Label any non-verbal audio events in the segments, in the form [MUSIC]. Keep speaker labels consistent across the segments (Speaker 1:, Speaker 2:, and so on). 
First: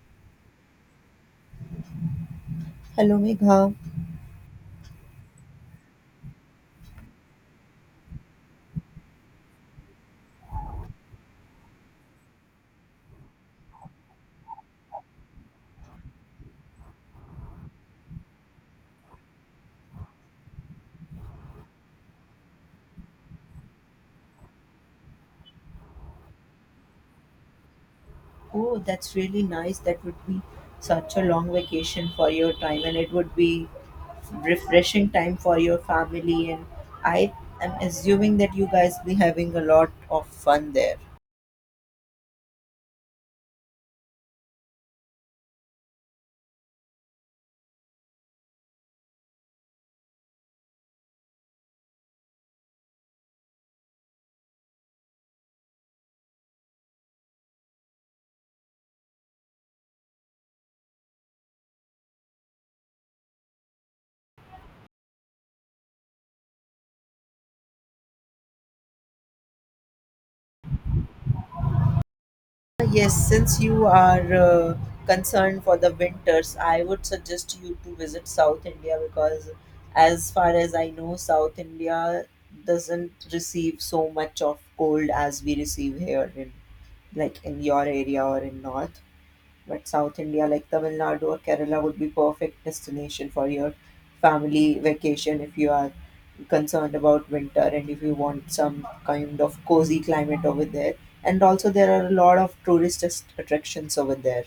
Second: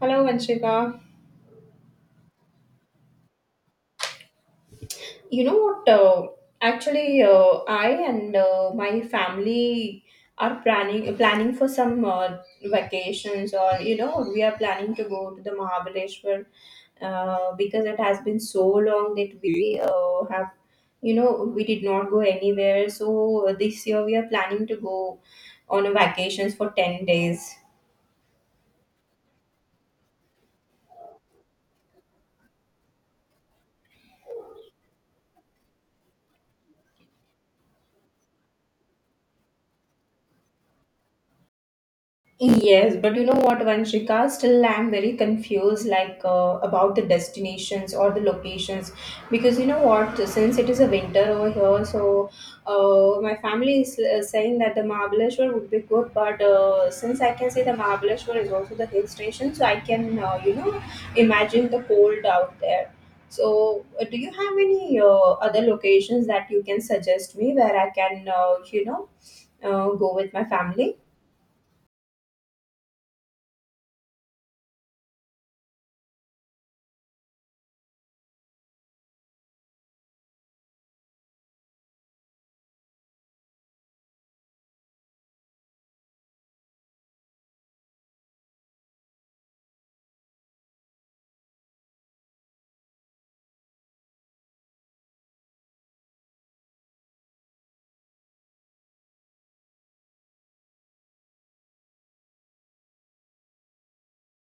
Speaker 1: Hello, Vanshika.
Speaker 2: Hello, Megha.
Speaker 1: You know what? Actually, I and my family are planning for some vacations, or we are planning to go to the Mahabaleshwar because it has been so long that we we did not go anywhere. So this year we are planning to go on a vacations for 10 days.
Speaker 2: Oh, that's really nice. That would be such a long vacation for your time, and it would be refreshing time for your family. And I am assuming that you guys be having a lot of fun there.
Speaker 1: Yes, but you know what, Vanshika? Still, I'm very confused, like about the destinations or the locations, because you know what? Since it is a winter over here, so my family is saying that the Mahabaleshwar would be good, but since I can say the Mahabaleshwar is also the hill station, so I can imagine the cold out there. So, do you have any other locations that you can suggest me where I can go with my family?
Speaker 2: Yes, since you are concerned for the winters, I would suggest you to visit South India because, as far as I know, South India doesn't receive so much of cold as we receive here in like in your area or in north. But South India, like Tamil Nadu or Kerala, would be perfect destination for your family vacation if you are concerned about winter and if you want some kind of cozy climate over there. And also, there are a lot of attractions over there.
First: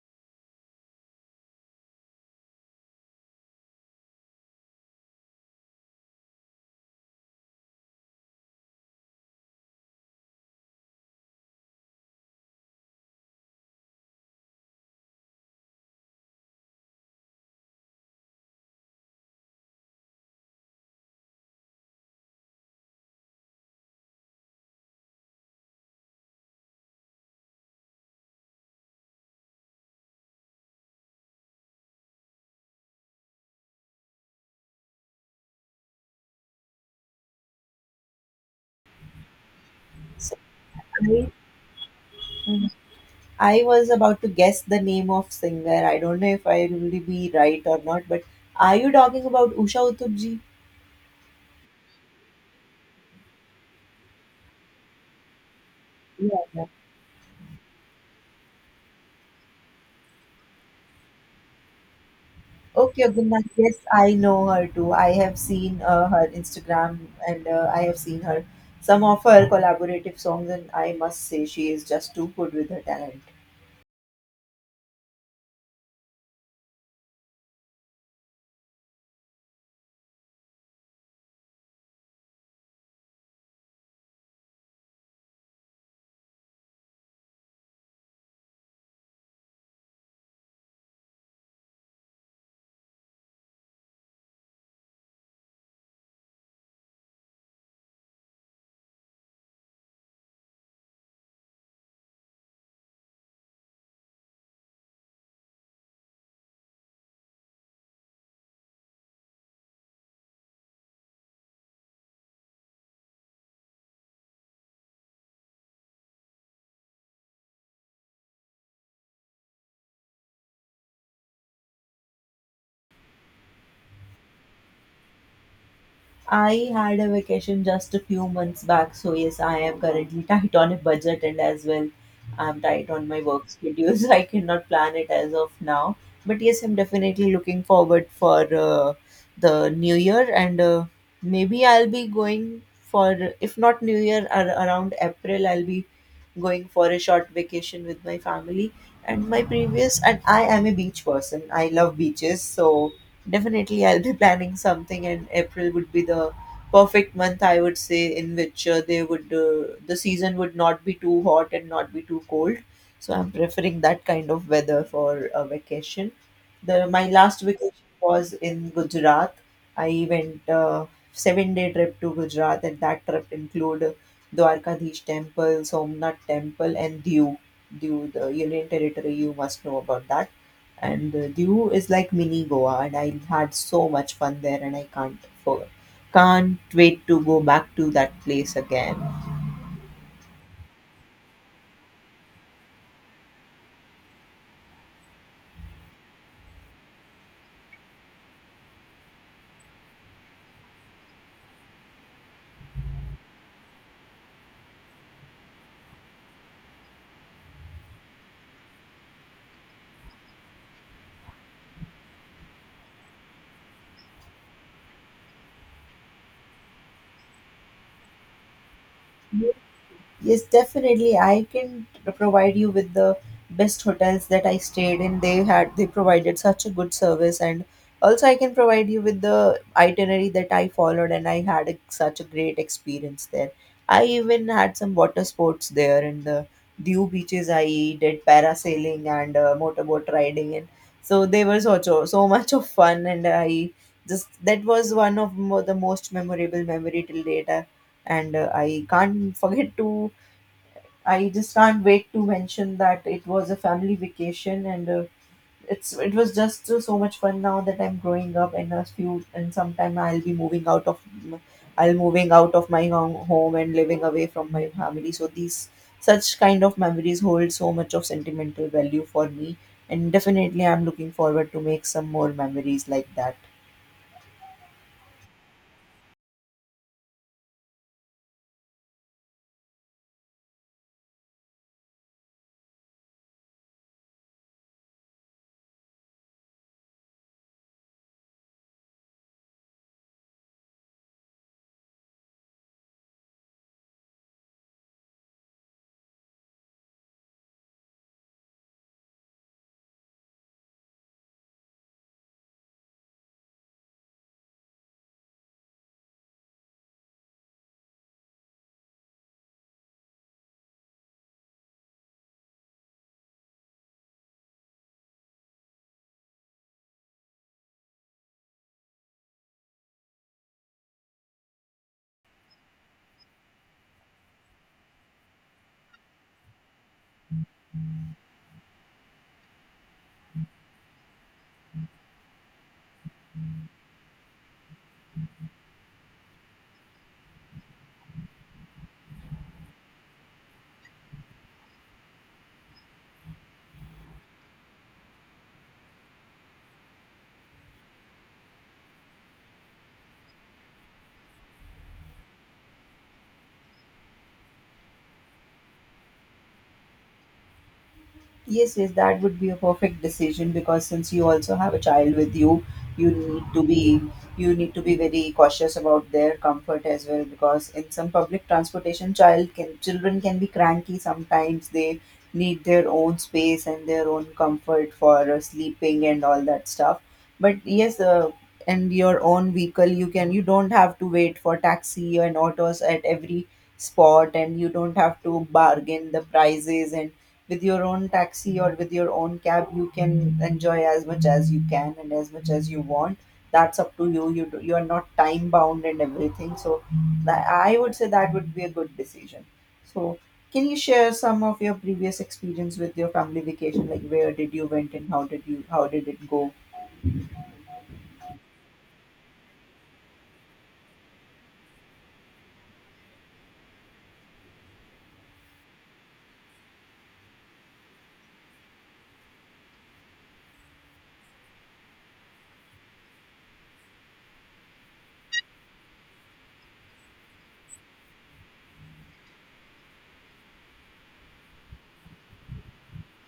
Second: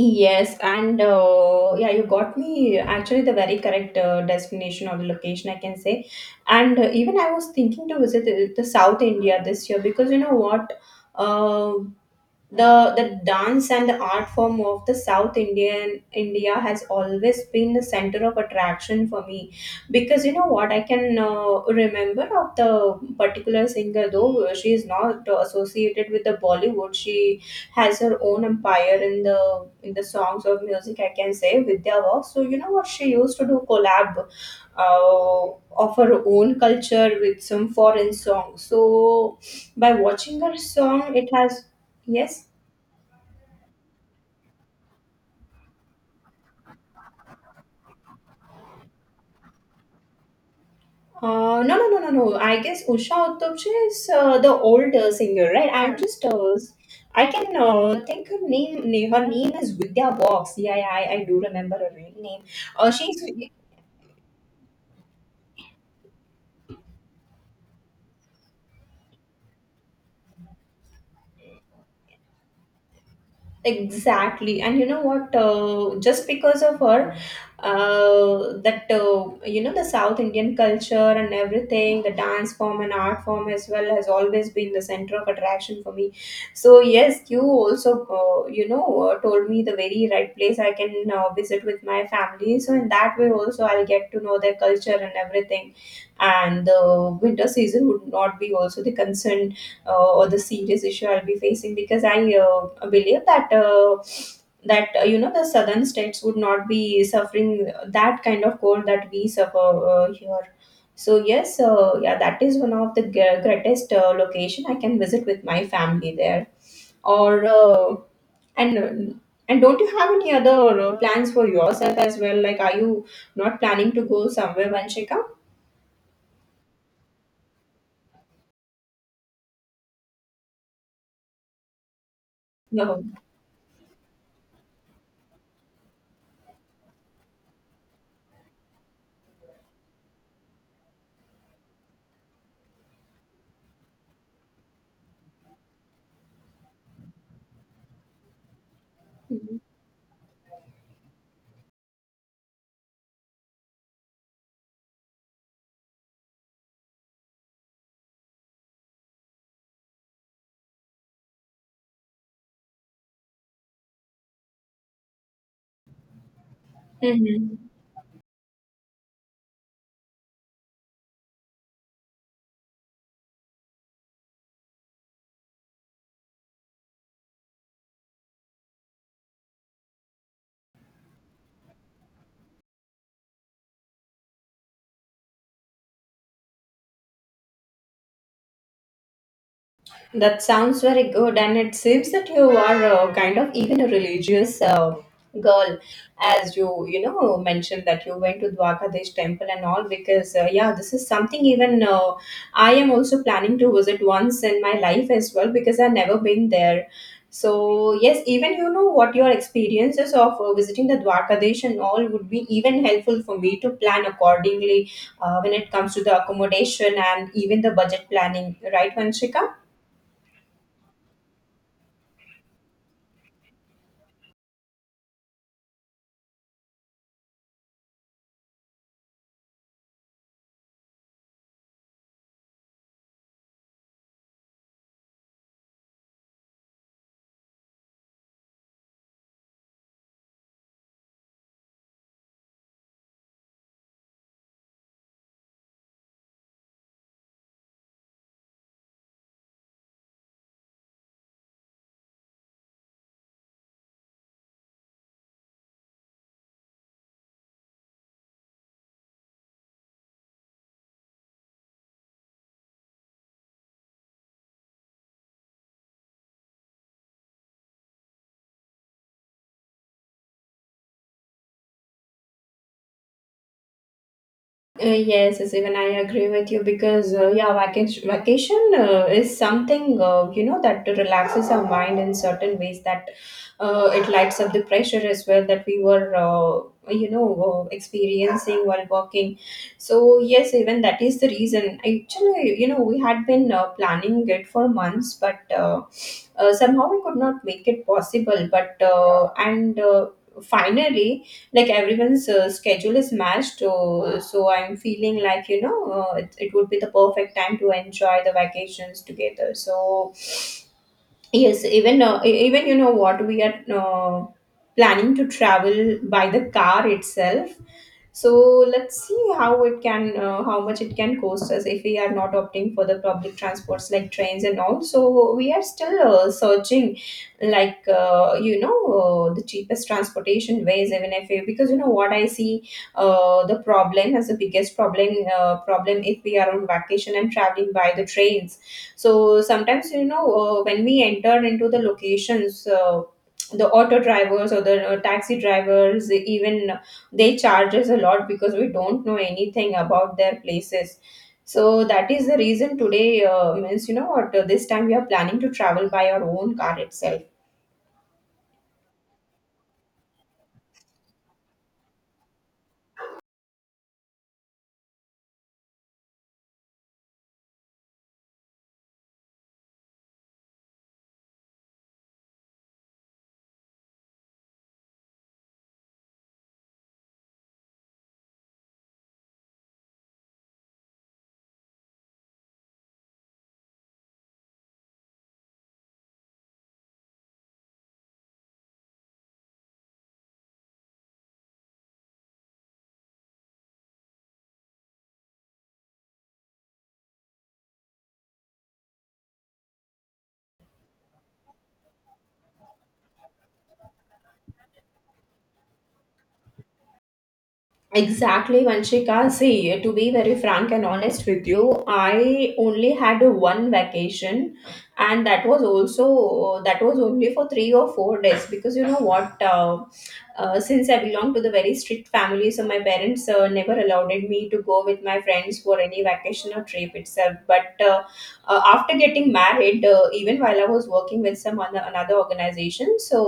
Speaker 1: Yes, and yeah, you got me actually the very correct destination or the location, I can say. And even I was thinking to visit the South India this year because uh, the dance and the art form of the South Indian India has always been the center of attraction for me because I can remember of the particular singer, though she is not associated with the Bollywood. She has her own empire in the songs or music, I can say, with their work. So you know what she used to do collab of her own culture with some foreign song, so by
Speaker 2: So
Speaker 1: watching her song
Speaker 2: I,
Speaker 1: it has. Yes.
Speaker 2: mhm, I was about to guess the name of singer. I don't know if I will be right or not, but are you talking about Usha Uthup ji?
Speaker 1: No, no, no, no, no. I guess Usha Uttamche is the older singer, right?
Speaker 2: Yeah.
Speaker 1: I can think her her name is Vidya Box. Yeah, yeah, I do remember her real name.
Speaker 2: Okay,
Speaker 1: She's
Speaker 2: Gunna. Yes, I know her too. I have seen her Instagram, and I have seen her some of her collaborative songs, and I must say she is just too good with her talent.
Speaker 1: Exactly, and you know what? Just because of her, that you know the South Indian culture and everything, the dance form and art form as well has always been the center of attraction for me. So yes, you also told me the very right place I can visit with my family. So in that way also I'll get to know their culture and everything, and the winter season would not be also the concern, or the serious issue I'll be facing, because I believe that the southern states would not be suffering that kind of cold that we suffer here. So yes, yeah, that is one of the greatest location I can visit with my family there. Or and And don't you have any other plans for yourself as well? Like, are you not planning to go somewhere, Vanshika?
Speaker 2: I had a vacation just a few months back, so yes, I am currently [LAUGHS] tight on a budget, and as well I'm tight
Speaker 1: No.
Speaker 2: on my work schedules. [LAUGHS] I cannot plan it as of now, but yes, I'm definitely looking forward for the new year, and maybe I'll be going for, if not new year around April, I'll be going for a short vacation with my family and my previous, and I am a beach person. I love beaches, so definitely, I'll be planning something, and April would be the perfect month, I would say, in which the season would not be too hot and not be too cold. So I'm preferring that kind of weather for a vacation. The my last
Speaker 1: Mm-hmm.
Speaker 2: vacation was in Gujarat. I went 7 day trip to Gujarat, and that trip include Dwarkadish Temple, Somnath Temple, and Diu. Diu, the Union Territory. You must know about that. And Diu is like mini Goa, and I had so much fun there, and I for, can't wait to go back to that place again.
Speaker 1: That sounds very good, and it seems that you are kind of even a religious girl, as you you know mentioned that you went to Dwakadesh temple and all. Because yeah, this is something even I am also planning to visit once in my life as well, because I've never been there. So yes, even you know what your experiences of visiting the Dwakadesh and all would be even helpful for me to plan accordingly, when it comes to the accommodation and even the budget planning, right, Vanshika?
Speaker 2: Yes, definitely. I can provide you with the best hotels that I stayed in. They provided such a good service, and also I can provide you with the itinerary that I followed, and I had a, such a great experience there. I even had some water sports there in the Diu beaches. I did parasailing and motorboat riding, and so they were so so so much of fun, and I just that was one of the most memorable memory till date. And I can't forget to, I just can't wait to mention that it was a family vacation, and it was just so much fun now that I'm growing up and a few and sometime I'll be moving out of m- I'll moving out of my home and living away from my family. So these such kind of memories hold so much of sentimental value for me, and definitely I'm looking forward to make some more memories like that.
Speaker 1: Yes, yes, even I agree with you because yeah, vacation is something that relaxes our mind in certain ways, that it lights up the pressure as well that we were experiencing while working. So yes, even that is the reason. Actually, you know, we had been planning it for months, but somehow we could not make it possible. But and finally, like everyone's schedule is matched, so I'm feeling like it would be the perfect time to enjoy the vacations together. So yes, even even you know what we are planning to travel by the car itself. So let's see how it can how much it can cost us if we are not opting for the public transports like trains and all. So we are still searching like the cheapest transportation ways, even if we, because you know what I see the problem as the biggest problem if we are on vacation and traveling by the trains. So sometimes when we enter into the locations, the auto drivers or the taxi drivers, even they charge us a lot because we don't know anything about their places. So that is the reason today, means you know what this time we are planning to travel by our own car itself.
Speaker 2: Yes, yes, that would be a perfect decision because since you also have a child with you, you need to be you need to be very cautious about their comfort as well because in some public transportation children can be cranky sometimes. They need their own space and their own comfort for sleeping and all that stuff. But yes, and your own vehicle you don't have to wait for taxi and autos at every spot, and you don't have to bargain the prices, and with your own taxi or with your own cab you can enjoy as much as you can and as much as you want. That's up to you. You are not time bound and everything, so that, I would say that would be a good decision. So can you share some of your previous experience with your family vacation, like where did you went and how did it go?
Speaker 1: Exactly, Vanshika. See, to be very frank and honest with you, I only had one vacation, and that was also that was only for 3 or 4 days, because you know what? Since I belong to the very strict family, so my parents never allowed me to go with my friends for any vacation or trip itself. But after getting married, even while I was working with some other, another organization, so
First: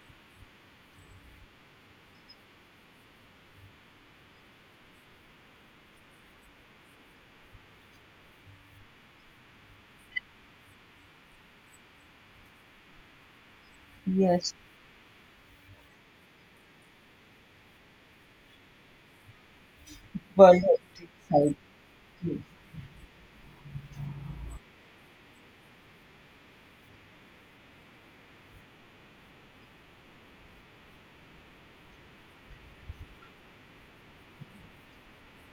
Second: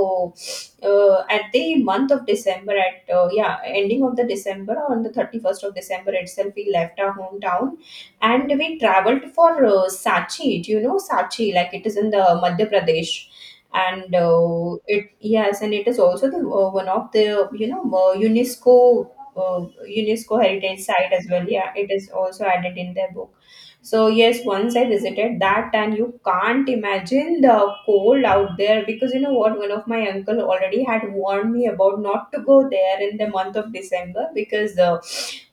Speaker 1: at the month of December, at yeah, ending of the December, on the 31st of December itself, we left our hometown, and we traveled for Sachi. Do you know Sachi? Like, it is in the Madhya Pradesh. And
Speaker 2: Yes.
Speaker 1: it, yes, and it is also the one of the you know uh, unesco uh, UNESCO
Speaker 2: World
Speaker 1: heritage
Speaker 2: you.
Speaker 1: site as well. Yeah, it is also added in their book. So yes, once I visited that, and you can't imagine the cold out there, because you know what? One of my uncle already had warned me about not to go there in the month of December because uh,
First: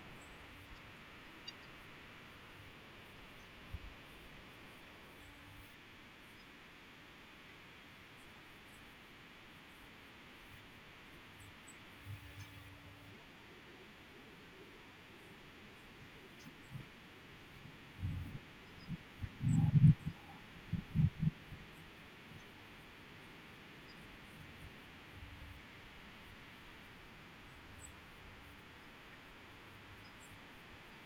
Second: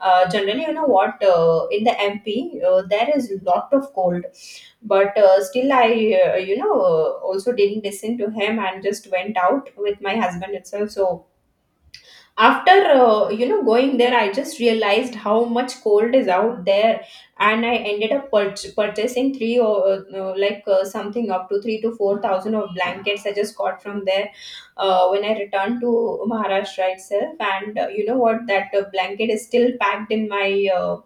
Speaker 1: uh, generally, you know what? In the MP, there is lot of cold, but still, I also didn't listen to him and just went out with my husband itself. So after going there, I just realized how much cold is out there, and I ended up purchasing three or something up to 3 to 4 thousand of blankets I just got from there, when I returned to Maharashtra itself. And you know what that blanket is still packed in my uh,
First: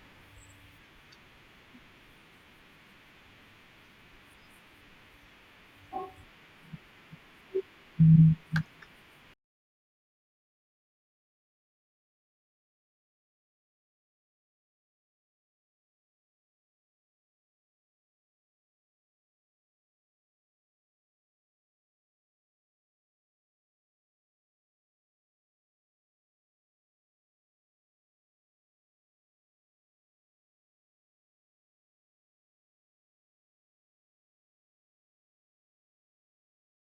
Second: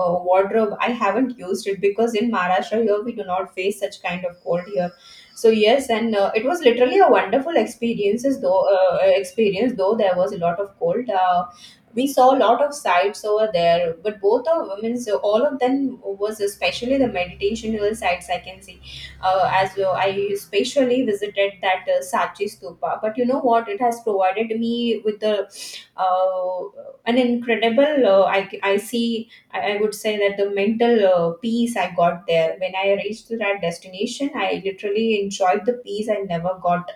Speaker 1: uh, wardrobe. I haven't used it because in Maharashtra here we do not face such kind of cold here. So yes, and it was literally a wonderful experiences. Though experience, though there was a lot of cold. We saw a lot of sites over there, but both of women, so all of them was especially the meditational sites, I can see. As well, I especially visited that Sachi Stupa. But you know what? It has provided me with the uh, an incredible. I would say that the mental peace I got there when I reached to that destination, I literally enjoyed the peace I never got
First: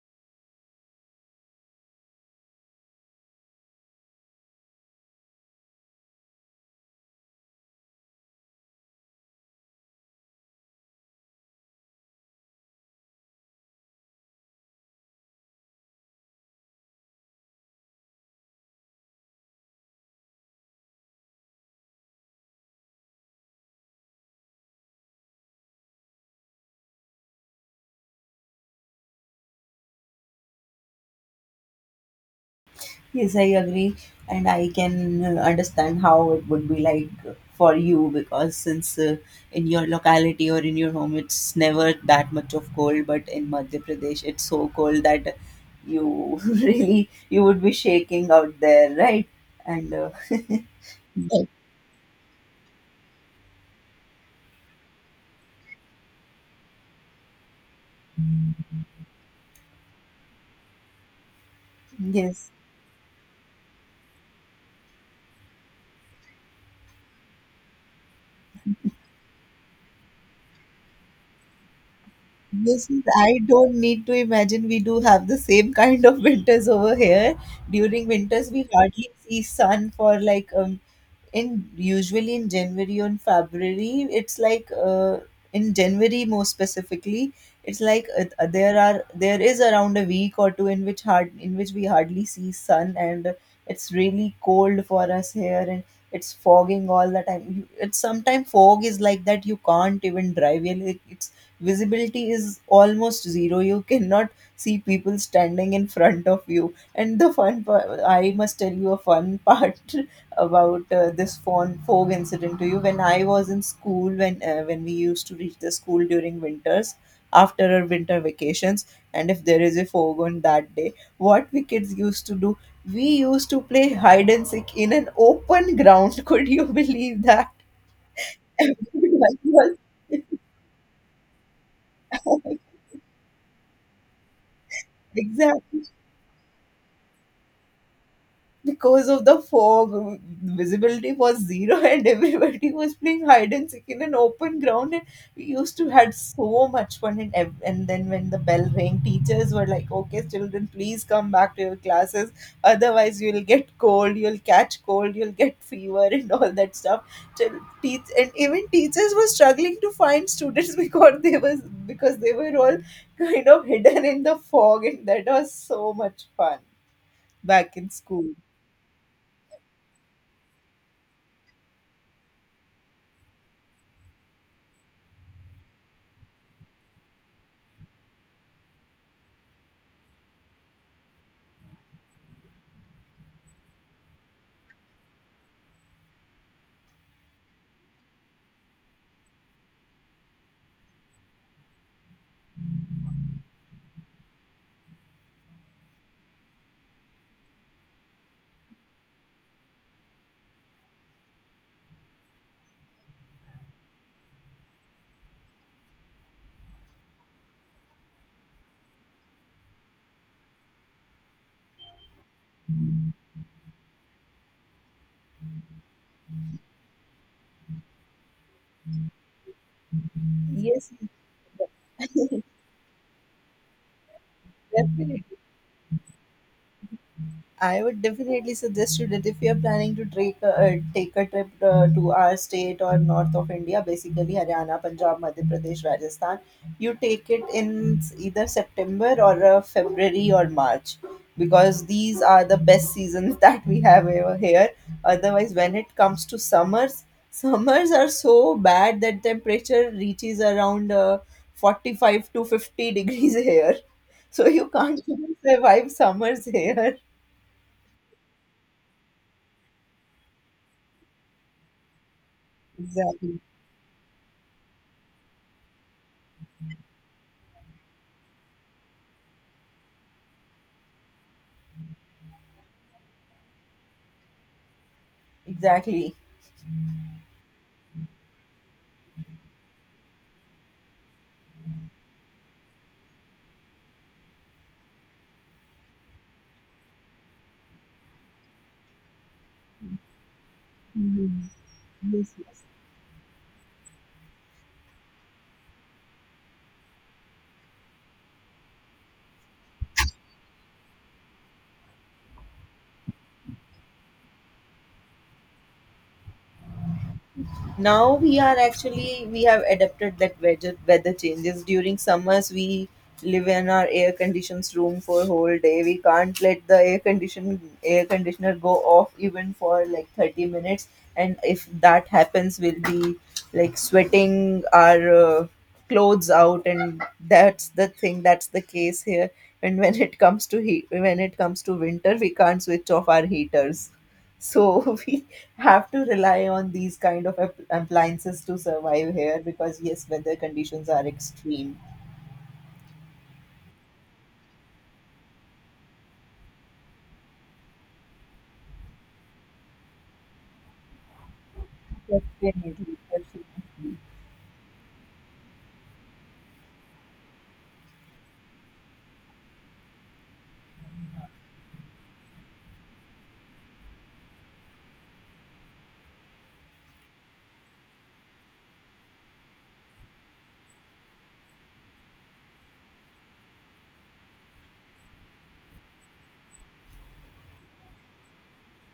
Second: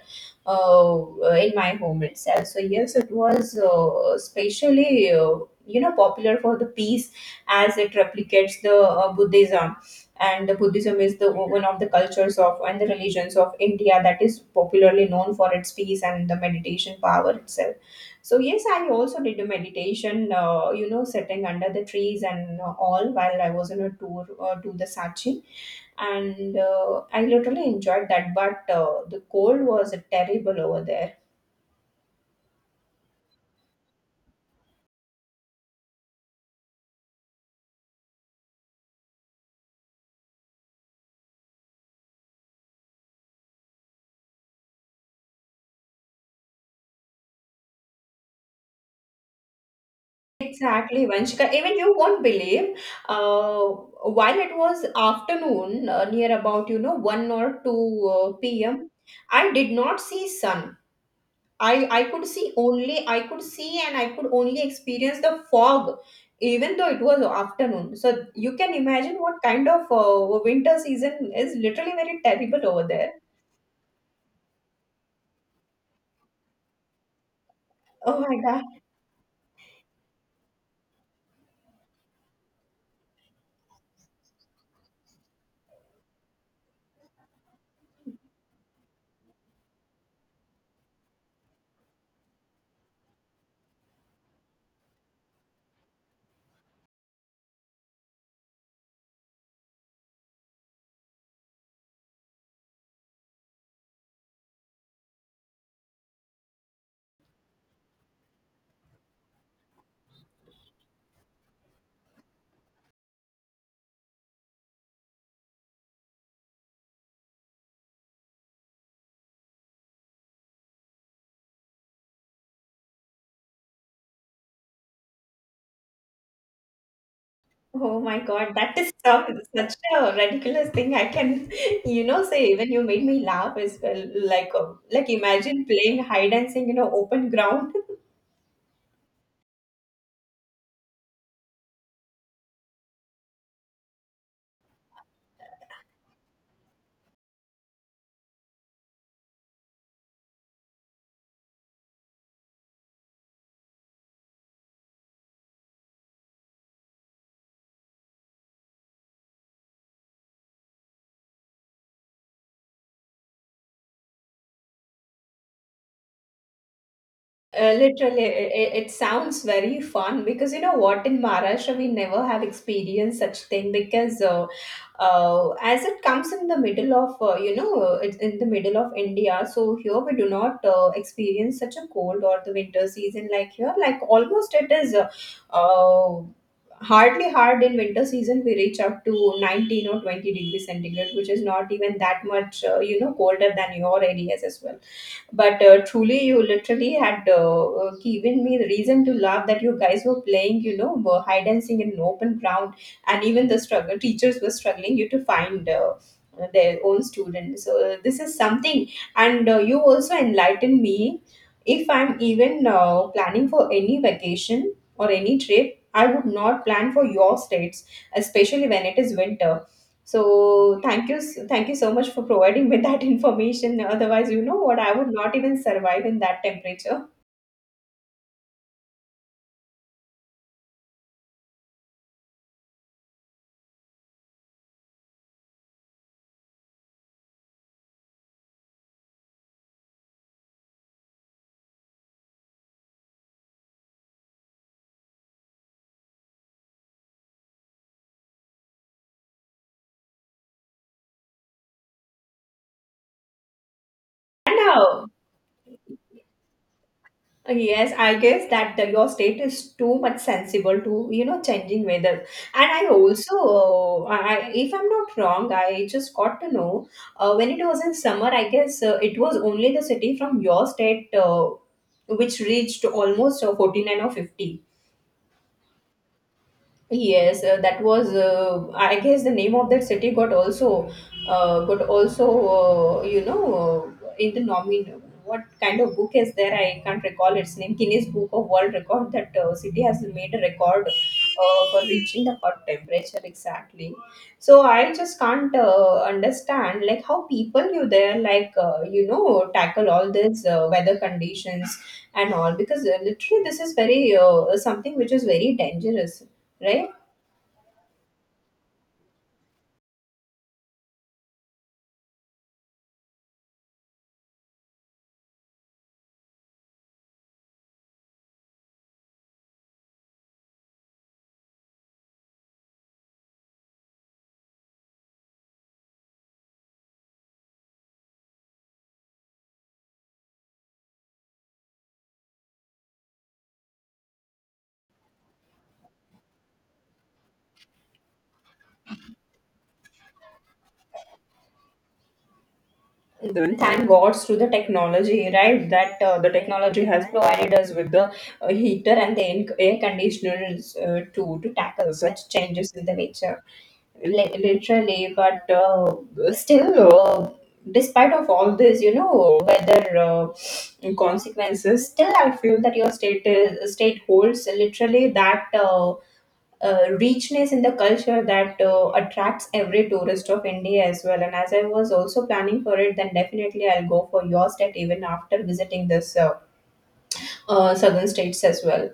Speaker 1: in my home itself. So yes, it was especially you know popular for the peace, as it replicates the Buddhism. And the Buddhism is the one of the cultures of and the religions of India that is popularly known for its peace and the meditation power itself. So yes, I also did a meditation, sitting under the trees and all while I was on a tour to the Sachin, and I literally enjoyed that. But the cold was terrible over there.
Speaker 2: Yes, I agree, and I can understand how it would be like for you because since in your locality or in your home it's never that much of cold, but in Madhya Pradesh it's so cold that you [LAUGHS] really you would be shaking out there, right? And
Speaker 1: Exactly,
Speaker 2: That-
Speaker 1: Vanshika. Even you won't believe. Uh, while it was afternoon, near about one or two p.m., I did not see sun.
Speaker 2: yes,
Speaker 1: I could see, and I could only experience the fog, even though it was afternoon. So you can imagine what kind of winter season is literally very terrible over
Speaker 2: yes,
Speaker 1: there.
Speaker 2: I don't need to imagine. We do have the same kind of [LAUGHS] winters over here. During
Speaker 1: Oh my
Speaker 2: winters
Speaker 1: god!
Speaker 2: we hardly see sun for like in usually in January or in February, it's like in January more specifically, it's like there are there is around a week or two in which hard in which we hardly see sun, and it's really cold for us here, and it's fogging all the time. It's sometimes fog is like that you can't even drive. It's visibility is almost zero. You cannot see people standing in front of you. And the fun part, I must tell you a fun [LAUGHS] part about this phone fog incident to you. When I was in school, when we used to reach the school during winters after our winter vacations, and if there is a fog on that day, what we kids used to do, we used to play hide and seek in an open ground. [LAUGHS] Could you believe that?
Speaker 1: Oh my god! That is
Speaker 2: [LAUGHS]
Speaker 1: so, such
Speaker 2: Everyone
Speaker 1: a ridiculous thing. I can, [LAUGHS] say
Speaker 2: was-
Speaker 1: even you made me laugh as well. Like
Speaker 2: [LAUGHS]
Speaker 1: imagine
Speaker 2: exactly.
Speaker 1: playing hide and seek in an open ground. [LAUGHS]
Speaker 2: Because of the fog, visibility was zero, [LAUGHS] and everybody was playing hide and seek in an open ground, and we used to had so much fun. And, and then when the bell rang, teachers were like, okay, children, please come back to your classes, otherwise you'll get cold, you'll catch cold, you'll get fever, [LAUGHS] and all that stuff. Chil- teach and Even teachers were struggling to find students, [LAUGHS] because they was because they were all kind of hidden in the fog, and that was so much fun back in
Speaker 1: Literally,
Speaker 2: school.
Speaker 1: it sounds very fun because you know what? In Maharashtra, we never have experienced such thing, because as it comes in the middle of it's in the middle of India, so here we do not experience such a cold or the winter season like here. Like almost it is uh, hardly hard in winter season we reach up to 19 or 20 degrees centigrade, which is not even that much colder than your areas as well. But truly you literally had given me the reason to laugh that you guys were playing were hide and seek in an open ground, and even the struggle teachers were struggling you to find their own students. So this is something. And you also enlightened me. If I'm even planning for any vacation or any trip, I would not plan for your states, especially when it is winter. So
Speaker 2: Yes,
Speaker 1: thank you, thank you so much for
Speaker 2: [LAUGHS]
Speaker 1: providing me that [LAUGHS] information. Otherwise, you know what, I would
Speaker 2: definitely.
Speaker 1: not even survive in that temperature.
Speaker 2: I would definitely suggest you that if you are planning to take a trip to our state or north of India, basically Haryana, Punjab, Madhya Pradesh, Rajasthan, you take it in either September or February or March, because these are the best seasons [LAUGHS] that we have over here. Otherwise, when it comes to summers, summers are so bad that temperature reaches around 45 to 50 degrees [LAUGHS] here. So
Speaker 1: And
Speaker 2: you can't
Speaker 1: now,
Speaker 2: even survive summers [LAUGHS] here.
Speaker 1: yes, I guess that your state is too much sensible to changing weather. And I also,
Speaker 2: Exactly.
Speaker 1: I if I'm not wrong, I just got to know when it was in summer. I guess it was only the city from your state which reached almost 49 or 50.
Speaker 2: Exactly.
Speaker 1: Yes, that was. I guess the name of that city got also. What kind of book is there? I can't recall its name. Guinness Book of World Record. That city has made a record
Speaker 2: Mhm.
Speaker 1: for reaching
Speaker 2: Yes.
Speaker 1: the hot temperature, exactly. So I just can't understand like how people you there like tackle all these weather conditions and all, because literally this is very something which is very dangerous, right?
Speaker 2: Now we are actually, we have adapted that weather changes during summers. We live in our air conditioned room for whole day. We can't let the air conditioner go off even for like 30 minutes, and if that happens, we'll be like sweating our clothes out, and that's the thing, that's the case here. And when it comes to heat, when it comes to winter, we can't switch off our heaters. So [LAUGHS] we have to rely on these kind of appliances to survive here, because yes, weather conditions are extreme.
Speaker 1: Then thank gods to the technology, right? That the technology has provided us with the heater and the air conditioners to tackle such changes in the
Speaker 2: Definitely,
Speaker 1: nature.
Speaker 2: definitely.
Speaker 1: Literally. But still, despite of all this, you know, weather consequences, still I feel that state holds literally that. Richness in the culture that attracts every tourist of India as well. And as I was also planning for it, then definitely I'll go for your state even after visiting this southern states as well.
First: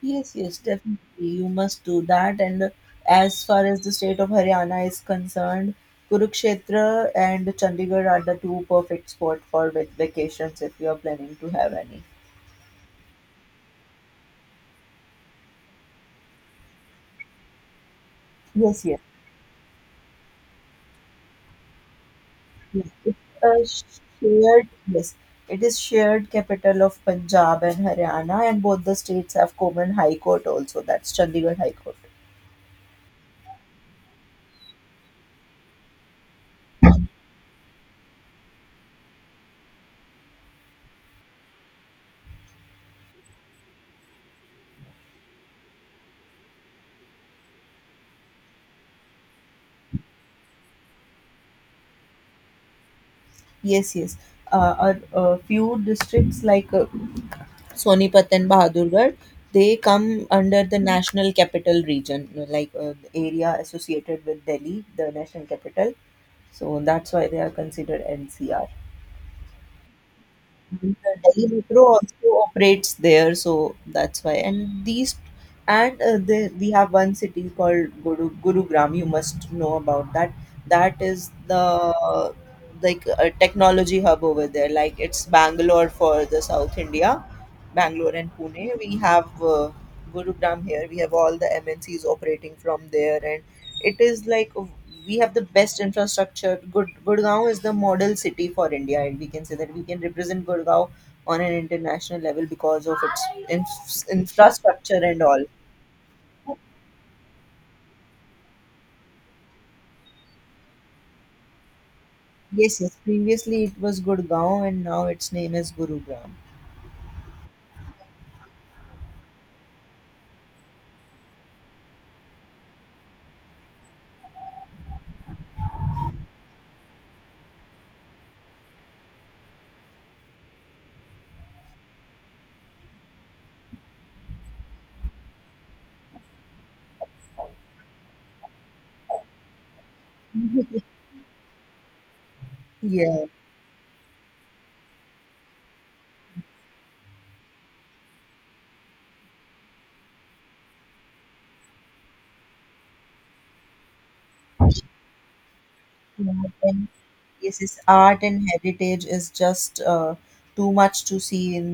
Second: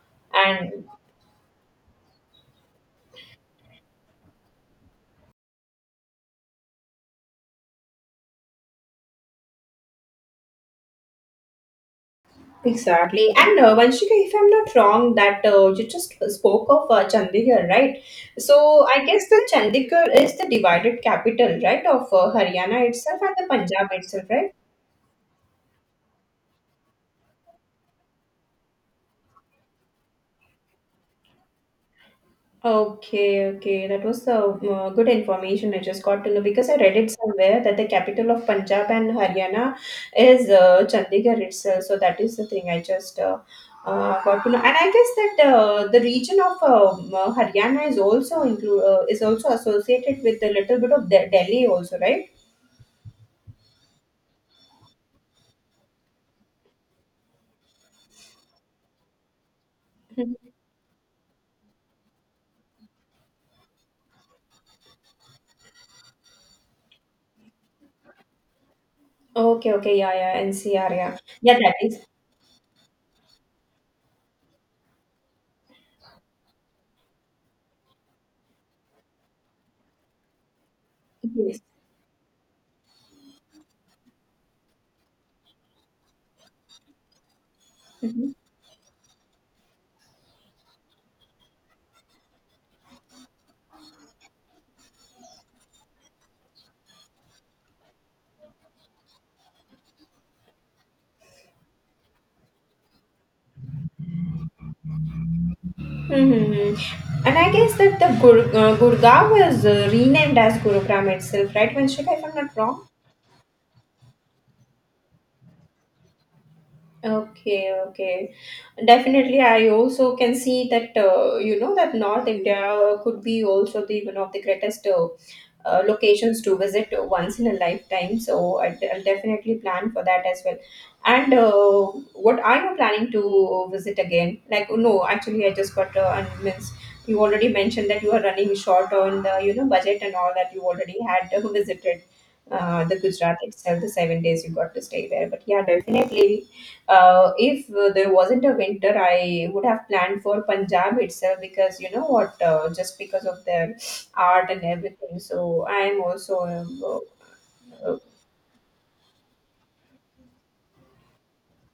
Speaker 2: Yes, yes,
Speaker 1: And
Speaker 2: definitely. You must do that. And as far as the state of Haryana is concerned, Kurukshetra and Chandigarh are the two perfect spot for vacations if you are planning to have any.
Speaker 1: exactly, and Vanshika, if I'm not wrong, that you just spoke of Chandigarh, right?
Speaker 2: Yes,
Speaker 1: So
Speaker 2: yes.
Speaker 1: I guess the Chandigarh is the divided capital, right, of
Speaker 2: Yeah,
Speaker 1: Haryana
Speaker 2: it's
Speaker 1: itself and the Punjab
Speaker 2: a
Speaker 1: itself, right?
Speaker 2: shared, yes, it is shared capital of Punjab and Haryana, and both the states have common high court also. That's Chandigarh High Court.
Speaker 1: Okay, okay. That was the good information I just got to know, because I read it somewhere that the capital of Punjab and Haryana is Chandigarh itself. So that is the thing I just got to know. And I guess that the region of Haryana is also include is also associated with a little bit of Delhi also, right?
Speaker 2: Yes, yes. A few districts like Sonipat and Bahadurgarh, they come
Speaker 1: Mhm.
Speaker 2: under the national capital region, like the area associated with Delhi, the national capital. So that's why they are considered NCR.
Speaker 1: Okay, okay, yeah, yeah, NCR,
Speaker 2: And the
Speaker 1: yeah,
Speaker 2: Delhi
Speaker 1: yeah, that
Speaker 2: Metro
Speaker 1: is-
Speaker 2: also operates there, so that's why. And these, and we have one city called Gurugram. You must know about that. That is
Speaker 1: Yes.
Speaker 2: the like a technology hub over there. Like it's Bangalore for the South India, Bangalore
Speaker 1: Mhm.
Speaker 2: and Pune. We have Gurugram here. We have all the MNCs operating from there, and it is like we have the best infrastructure. Good Gurgaon is the model city for India, and we can say that we can represent Gurgaon on an international level because of its infrastructure and all.
Speaker 1: Hmm. And I guess that the Gurgaon was renamed as Gurugram itself, right, Vanshika, if I'm not
Speaker 2: Yes,
Speaker 1: wrong?
Speaker 2: yes. Previously it was Gurgaon, and now its name is Gurugram.
Speaker 1: Okay, okay. Definitely, I also can see that, you know, that North India could be also the one of the greatest locations to visit once in a lifetime. So I'll definitely plan for that as well. And what are you planning to visit again? Like, no, actually, I just got and means you already mentioned that you are running short on the budget and all that you already had [LAUGHS] visited. The
Speaker 2: Yeah.
Speaker 1: Gujarat itself, the 7 days you got to stay there. But yeah, definitely, if there wasn't a winter, I would have planned for Punjab itself, because you know what, just because of the art and everything. So I'm
Speaker 2: Yeah,
Speaker 1: also
Speaker 2: then, yes, its
Speaker 1: uh,
Speaker 2: art and heritage is just uh, too much to see in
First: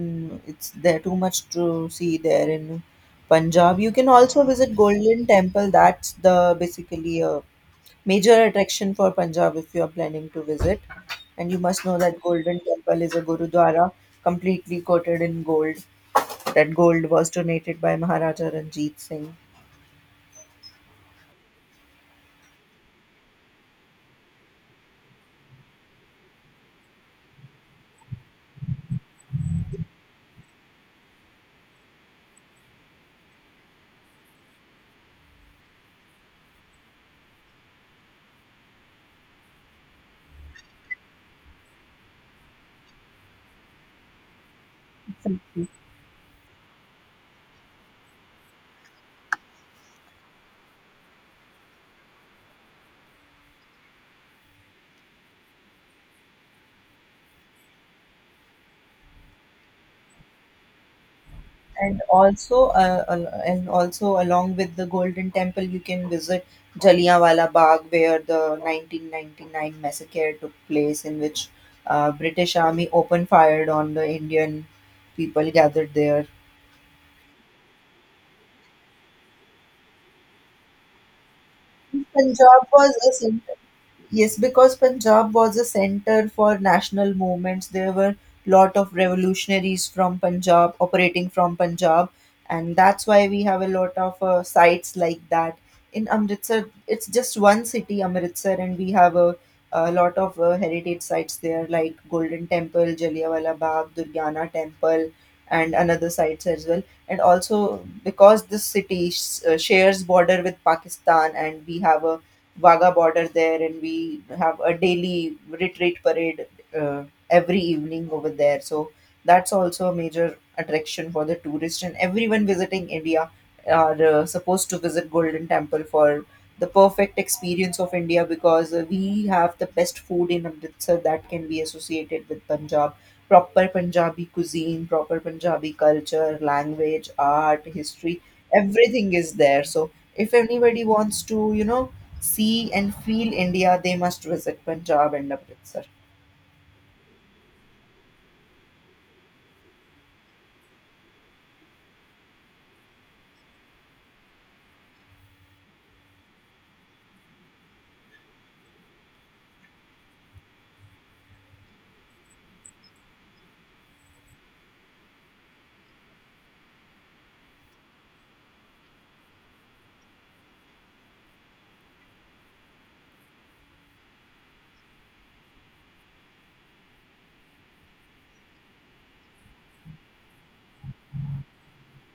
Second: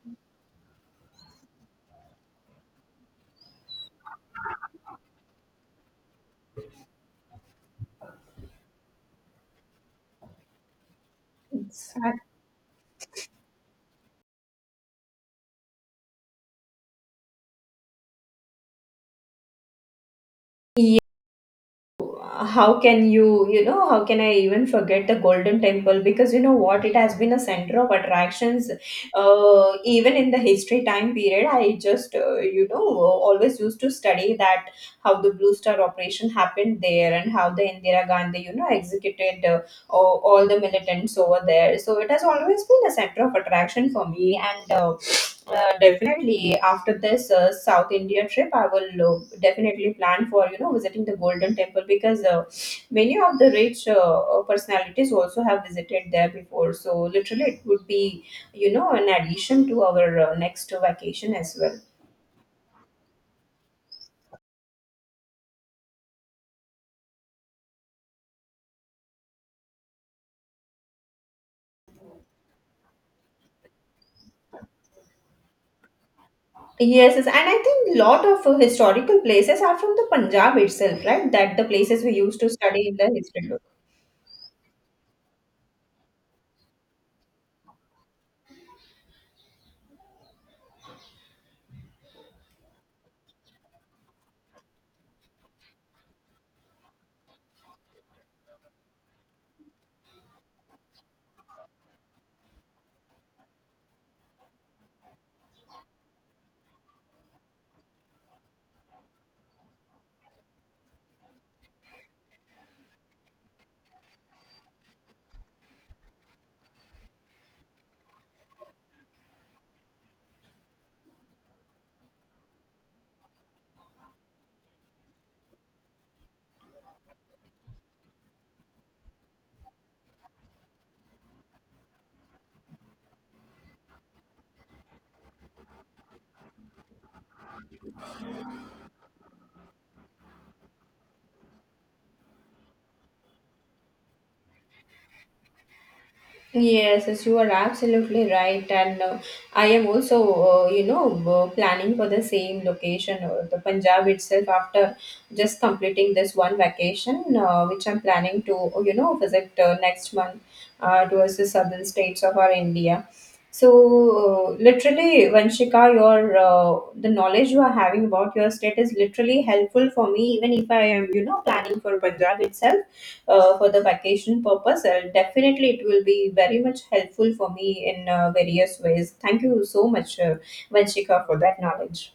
Speaker 2: it's there too much to see there in Punjab. You can also visit Golden Temple. That's the basically a major attraction for Punjab if you are planning to visit. And you must know that Golden Temple is a Gurudwara completely coated in gold. That gold was donated by Maharaja Ranjit Singh.
Speaker 1: yeah. How can you, you know, how can I even forget the Golden Temple? Because you know what, it has been a center of attractions, even in the history time period. I just, always used to study that how the Blue Star operation happened there and how the Indira Gandhi, you know, executed all the militants over there. So it has always been a center of attraction for me. And definitely after this south india trip I will definitely plan for visiting the golden temple, because many of the rich personalities also have visited there before. So literally it would be an addition to our next vacation as well.
Speaker 2: And also, al- and also along with the Golden Temple, you can visit Jallianwala Bagh, where the 1999 massacre took place, in which British Army opened fired on the Indian people gathered there.
Speaker 1: Yes, yes, and I think lot of historical places are from the punjab itself, right, that the places we used to
Speaker 2: Punjab
Speaker 1: study
Speaker 2: was
Speaker 1: in the
Speaker 2: a
Speaker 1: history.
Speaker 2: center. Yes, because Punjab was a center for national movements. There were lot of revolutionaries from Punjab operating from Punjab, and that's why we have a lot of sites like that. In Amritsar, it's just one city, Amritsar, and we have a lot of heritage sites there, like Golden Temple, Jallianwala Bagh, Durgana Temple, and another sites as well. And also, because this city shares border with Pakistan, and we have a Wagah border there, and we have a daily retreat parade uh, every evening over there. So that's also a major attraction for the tourist, and everyone visiting India are supposed to visit Golden Temple for the perfect experience of India, because we have the best food in Amritsar that can be associated with Punjab. Proper Punjabi cuisine, proper Punjabi culture, language, art, history, everything is there. So if anybody wants to, you know, see and feel India, they must visit Punjab and Amritsar.
Speaker 1: Yes, yes, you are absolutely right, and I am also, you know, planning for the same location or the Punjab itself after just completing this one vacation, which I'm planning to, you know, visit next month towards the southern states of our India. So, literally, Vanshika, your the knowledge you are having about your state is literally helpful for me, even if I am, you know, planning for Punjab itself for the vacation purpose, definitely it will be very much helpful for me in various ways. Thank you so much, Vanshika, for that knowledge.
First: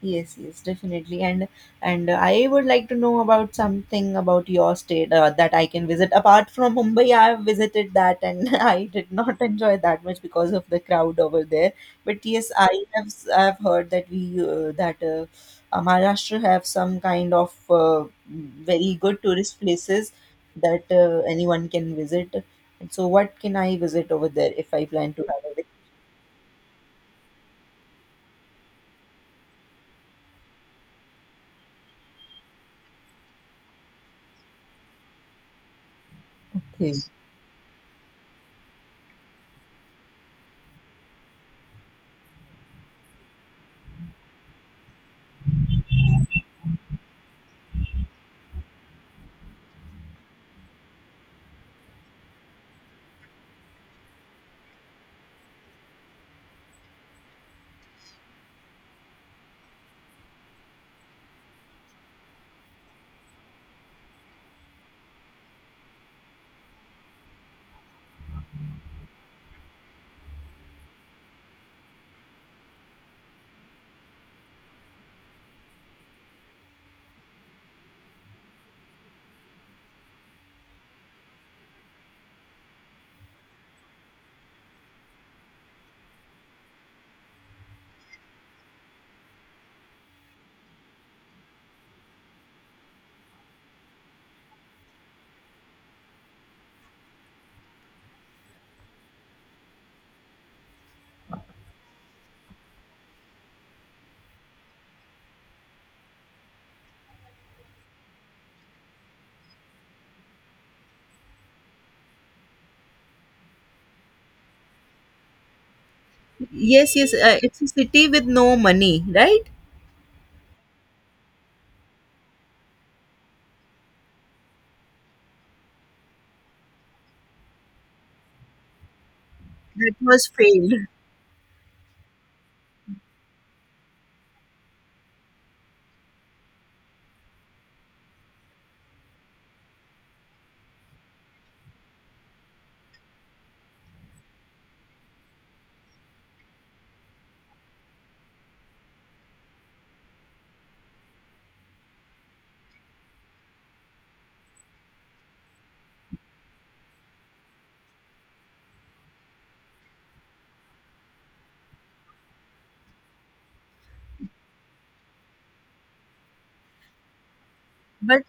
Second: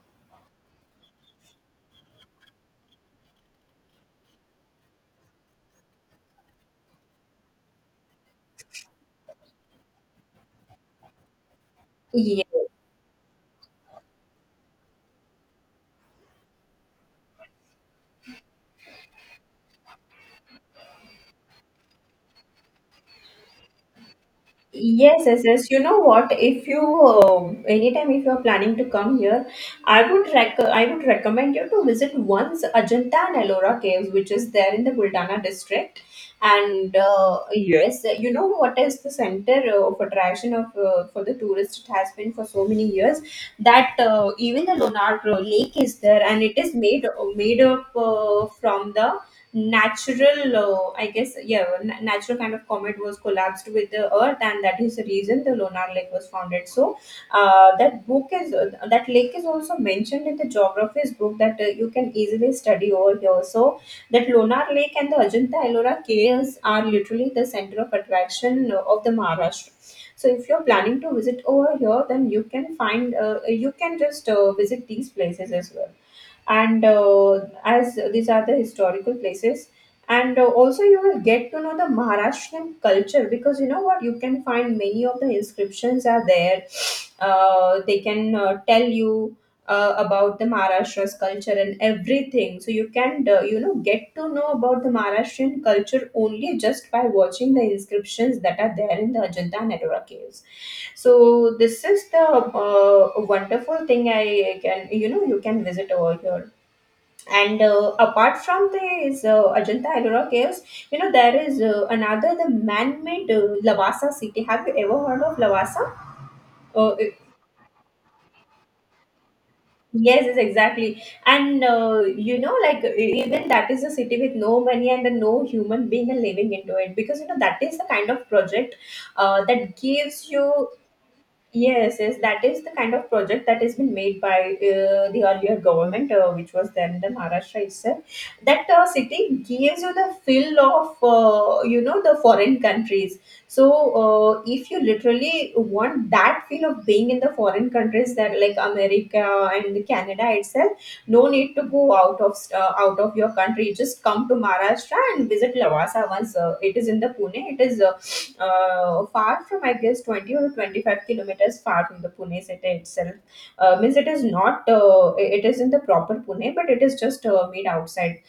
Speaker 2: Yes, yes, definitely. And I would like to know about something about your state that I can visit. Apart from Mumbai, I have visited that and [LAUGHS] I did not enjoy that much because of the crowd over there. But
Speaker 1: Yeah.
Speaker 2: yes, I have heard that we that Maharashtra have some kind of very good tourist places that anyone can visit. And so, what can I visit over there if I plan
Speaker 1: Yes,
Speaker 2: to
Speaker 1: yes,
Speaker 2: have a
Speaker 1: yes. You know what? If you anytime if you are planning to come here, I would recommend you to visit once Ajanta and Ellora caves, which is there in the Buldana district. And
Speaker 2: vacation?
Speaker 1: yes, you know what is the center of attraction of for the tourist, it has been for so many years, that even the Lonar Lake is there, and it is made up from the natural I guess, yeah, natural kind of comet was collapsed with the earth, and that is the reason the lonar lake was founded. So that lake is also mentioned in the geography's book, that you can easily study over here. So that lonar lake and the ajanta ellora caves are literally the center of attraction of the maharashtra. So if you're planning to visit over here, then you can find you can just visit these places as well, and as these are the historical places, and also you will get to know the maharashtrian culture, because you know what, you can find many of the inscriptions are there. They can tell you about the maharashtra's culture and everything. So you can, get to know about the maharashtrian culture only just by watching the inscriptions that are there in the ajanta and ellora caves. So this is the wonderful thing. I can, you can visit over here. And apart from this Ajanta Ellora caves, you know there is another, the man-made Lavasa city. Have you ever heard of Lavasa? Uh,
Speaker 2: Yes, yes, it's a city with no money, right?
Speaker 1: yes, yes, exactly. And you know, like even that is a city with no money and then no human being are living into it, because you know that is the kind of project that
Speaker 2: That was
Speaker 1: gives you.
Speaker 2: failed.
Speaker 1: Yes, yes, that is the kind of project that has been made by the earlier government, which was then the Maharashtra itself. That city gives you the feel of, the foreign countries. So, if you literally want that feel of being in the foreign countries, that like America and Canada itself, no need to go out of your country. Just come to Maharashtra and visit Lavasa once. It is in the Pune. It is far from I guess 20 or 25 kilometers far from the Pune city itself. Means it is not it is in the proper Pune, but it is just made
Speaker 2: But
Speaker 1: outside.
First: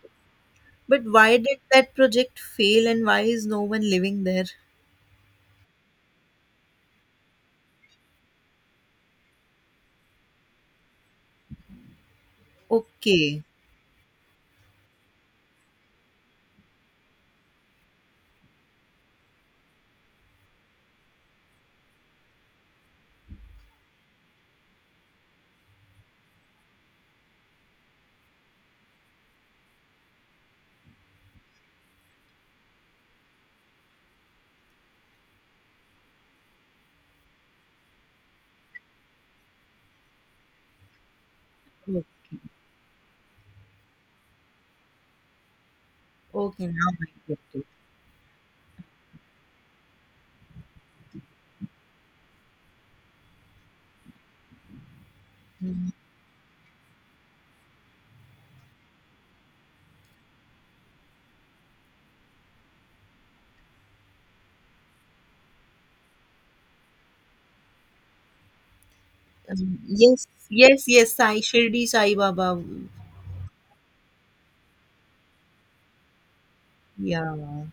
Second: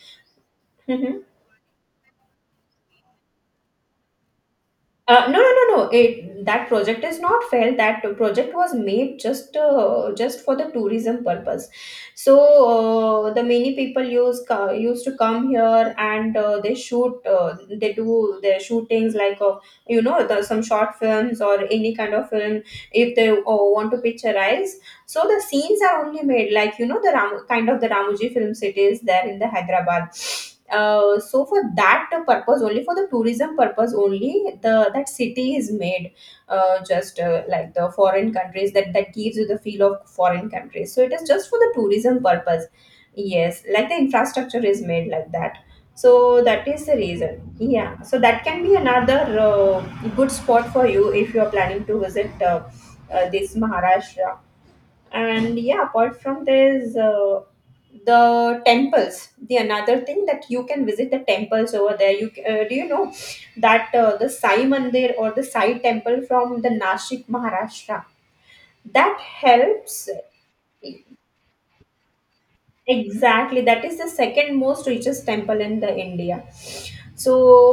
Speaker 1: [LAUGHS]
Speaker 2: but why did that project fail and why is no one living there?
Speaker 1: No, no, no, no. It That project is not failed. That project was made just for the tourism purpose. So the
Speaker 2: Okay.
Speaker 1: many people used to come here and they shoot. They do their shootings like the, some short films or any kind of film. If they want to picturize, so the scenes are only made like you know the kind of the Ramoji film cities there in the Hyderabad. So for that purpose only, for the tourism purpose only, the that city is made just like the foreign countries, that that gives you the feel of foreign countries. So it is just for the
Speaker 2: O-
Speaker 1: tourism purpose. Yes, like the infrastructure is made like that. So
Speaker 2: Okay,
Speaker 1: that is
Speaker 2: now
Speaker 1: the
Speaker 2: I get
Speaker 1: reason,
Speaker 2: it.
Speaker 1: yeah. So that can be another uh, good spot for you if you are planning to visit this maharashtra. And yeah,
Speaker 2: Mm,
Speaker 1: apart from there's the temples, the another thing that you can visit, the temples over there. Do you know that the sai mandir or the sai temple from the nashik maharashtra, that helps.
Speaker 2: yes, yes, yes, Sai Shirdi Sai Baba.
Speaker 1: Exactly, that is the second most richest temple in the India. So,
Speaker 2: Yeah.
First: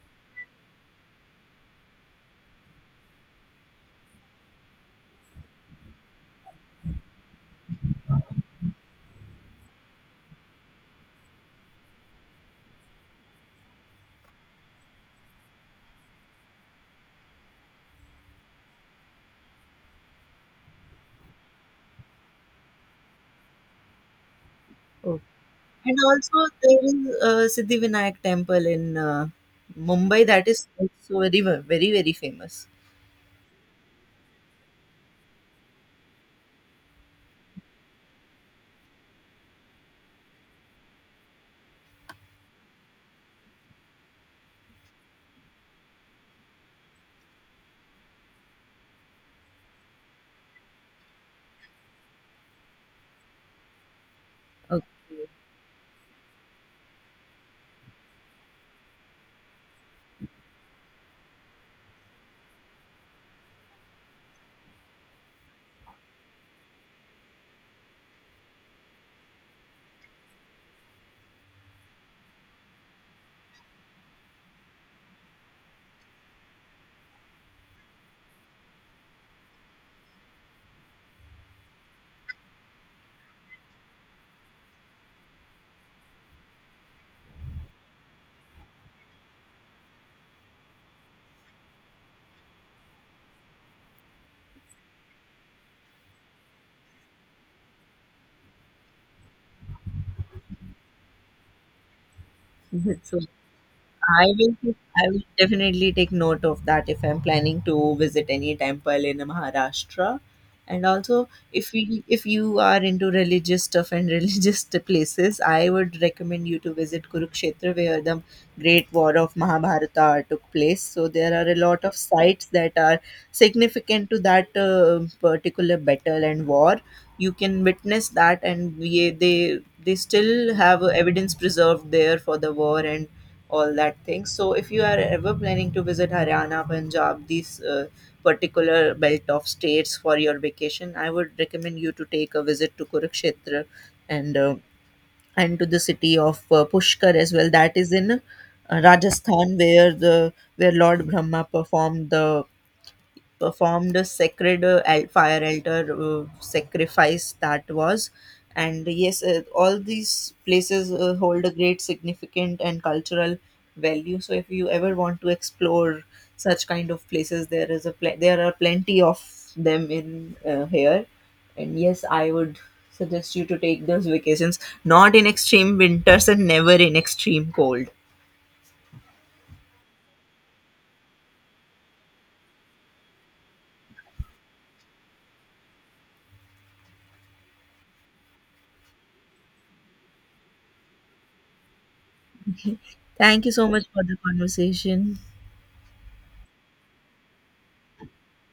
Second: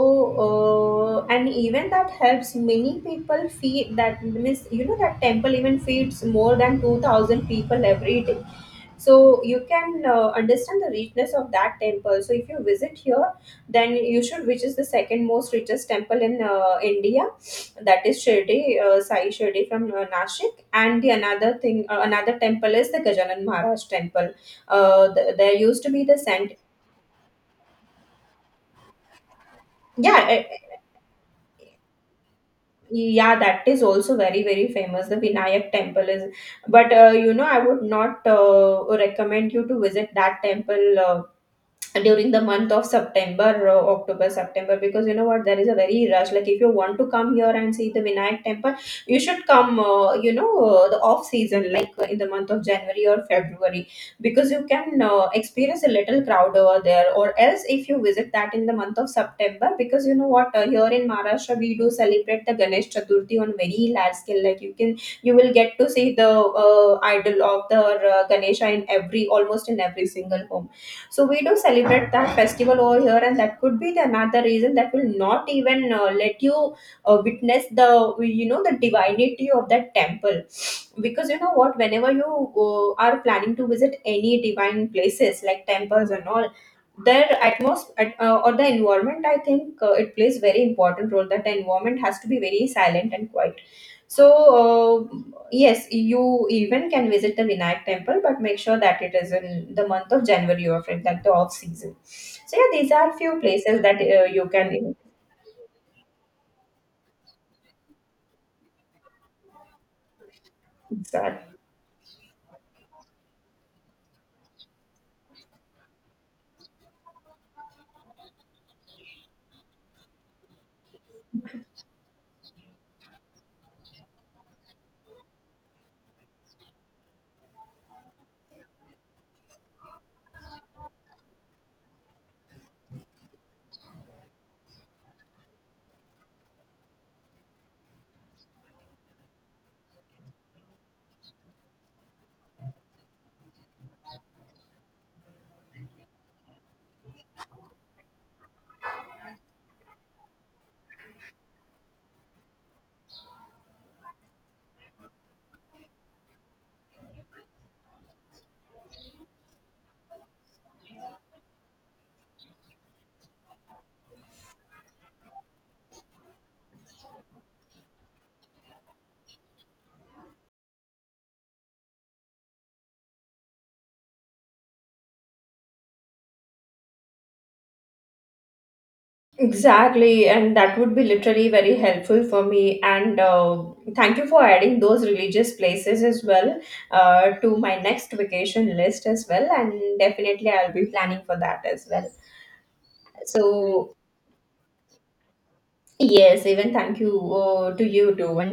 Speaker 1: and even that helps many people feed, that means you know that temple even feeds more than 2,000 people every day. So you can understand the richness of that temple. So if you visit here, then you should, which is the second most richest temple in India, that is Shirdi, Sai Shirdi from Nashik, and the another thing, another temple is the Gajanan Maharaj temple
Speaker 2: Okay.
Speaker 1: there used to
Speaker 2: And
Speaker 1: be the
Speaker 2: also
Speaker 1: scent.
Speaker 2: there is Siddhivinayak temple in Mumbai,
Speaker 1: Yeah,
Speaker 2: that is also very very very famous.
Speaker 1: yeah, that is also very very famous, the vinayak temple is. But you know I would not recommend you to visit that temple during the month of September or October, September, because you know what, there is a very rush. Like, if you want to come here and see the Vinayak temple, you should come, the off season, like in the month of January or February, because you can
Speaker 2: Okay.
Speaker 1: experience a little crowd over there. Or else, if you visit that in the month of September, because you know what, here in Maharashtra, we do celebrate the Ganesh Chaturthi on very large scale. Like, you can, you will get to see the idol of the Ganesha in every, almost in every single home. So we do celebrate that festival over here, and that could be the another reason that will not even let you witness the the divinity of that temple, because you know what, whenever you are planning to visit any divine places like temples and all, their atmosphere or the environment, I think it plays very important role, that the environment has to be very silent and quiet. So yes, you even can visit the Vinayak temple, but make sure that it is in the month of January or in like the off season. So yeah, these
Speaker 2: [LAUGHS]
Speaker 1: are
Speaker 2: So.
Speaker 1: few places that you can
Speaker 2: I will definitely take note of that if I'm planning to visit any temple in Maharashtra. And also,
Speaker 1: exact
Speaker 2: if you are into religious stuff and [LAUGHS] religious places, I would recommend you to visit Kurukshetra, where the great war of Mahabharata took place. So there are a lot of sites that are significant to that particular battle and war. You can witness that, and they still have evidence preserved there for the war and all that thing. So if you are ever planning to visit Haryana, Punjab, these particular belt of states for your vacation, I would recommend you to take a visit to Kurukshetra and uh, and to the city of Pushkar as well. That is in Rajasthan, where the where Lord Brahma performed a sacred fire altar sacrifice that was. And yes, all these places hold a great significant and cultural value. So if you ever want to explore such kind of places, there is a pl- there are plenty of them in here. And yes, I would suggest you to take those vacations not in extreme winters and never in extreme cold.
Speaker 1: exactly, and that would be literally very helpful for me. And thank you for adding those religious places as well to my next vacation list as well. And definitely, I'll be planning for that as well.
Speaker 2: Thank you so much
Speaker 1: So
Speaker 2: for the conversation.
Speaker 1: yes, even thank you to you too.